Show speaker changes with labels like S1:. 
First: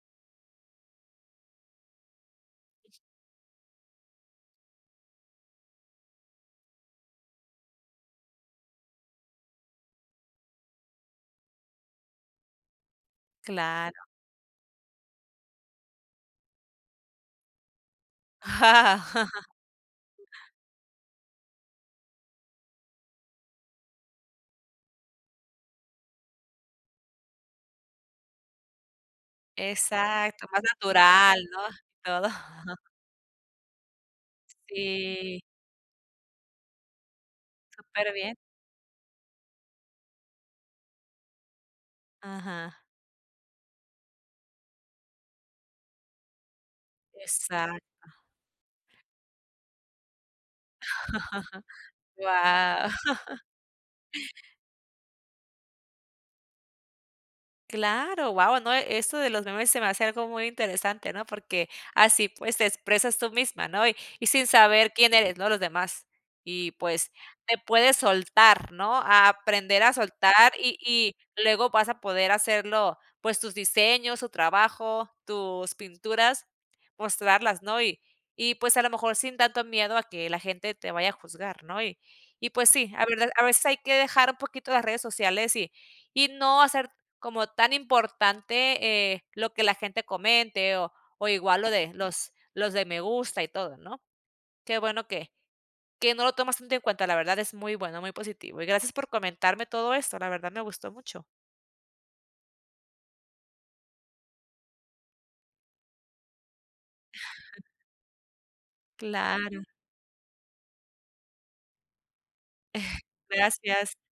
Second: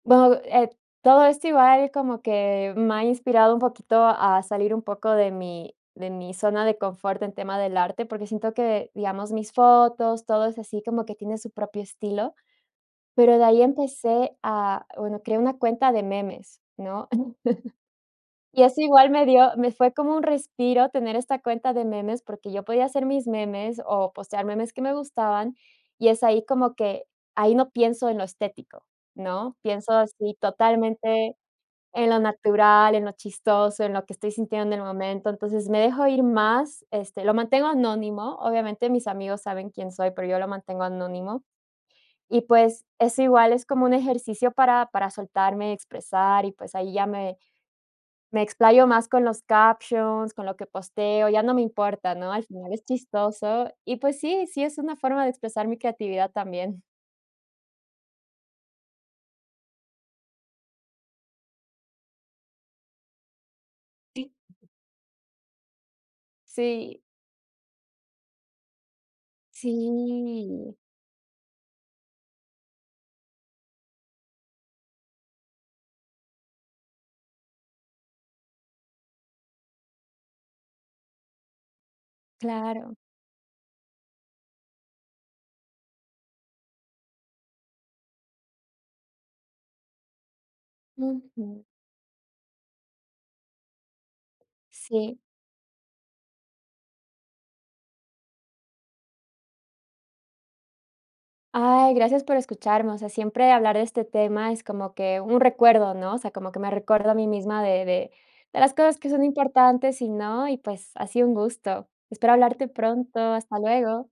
S1: Bueno, e todo esto igual como que me ha inspirado un poquito a salir un poco de mi de mi zona de confort en tema del arte, porque siento que, digamos, mis fotos, todo es así como que tiene su propio estilo, pero de ahí
S2: Claro.
S1: empecé a bueno, creé una cuenta de memes ¿no? Y así igual me dio me fue como un respiro tener esta cuenta de memes, porque yo podía hacer mis memes o postear memes que me gustaban, y es ahí como que, ahí no pienso en lo estético, ¿no?, pienso así
S2: Exacto, más
S1: totalmente
S2: natural, ¿no?, y
S1: en lo
S2: todo.
S1: natural, en lo chistoso, en lo que estoy sintiendo en el momento,
S2: Sí.
S1: entonces, me dejo ir más, este, lo mantengo
S2: Superbién.
S1: anónimo, obviamente, mis amigos saben quién soy, pero yo lo mantengo anónimo. Y,
S2: Ajá.
S1: pues, eso igual es como un ejercicio para para soltarme y expresar y, pues, ahí ya me
S2: Exacto.
S1: me explayo más con los captions, con lo que posteo, ya no me importa, ¿no?, al final, es
S2: Guau.
S1: chistoso. Y, pues sí, sí es una forma de expresar mi creatividad también.
S2: Claro, guau, no, eso de los memes se me hace algo muy interesante, ¿no? Porque así, pues, te expresas tú misma, ¿no?, y y
S1: Sí.
S2: sin saber quién eres, ¿no?, los demás. Y,
S1: Sí.
S2: pues, te puedes soltar, ¿no?, a aprender a soltar
S1: Sí.
S2: y y luego vas a poder hacerlo, pues, tus diseños, tu trabajo, tus pinturas, mostrarlas, ¿no? Y y pues, a lo mejor, sin tanto miedo a que la gente te vaya a juzgar, ¿no? Y y pues sí,
S1: Claro.
S2: a vedad a veces, hay que dejar un poquito las redes sociales y y no hacer como tan importante, eh, lo que la gente comente o o igual
S1: Ujú.
S2: lo de los los de me gusta y todo, ¿no? Qué bueno
S1: Sí.
S2: que que no lo tomas tanto en cuenta, la verdad, es muy bueno, muy positivo. Y gracias por comentarme todo eso, la verdad me gustó mucho.
S1: Ay, gracias por escucharme, o sea, siempre hablar de este tema es como que un recuerdo, ¿no? O sea, como que me recuerdo a mí misma de de de las cosas que son
S2: Claro.
S1: importantes y no, y, pues, ha sido un gusto. Espero hablarte pronto, hasta
S2: Gracias.
S1: luego.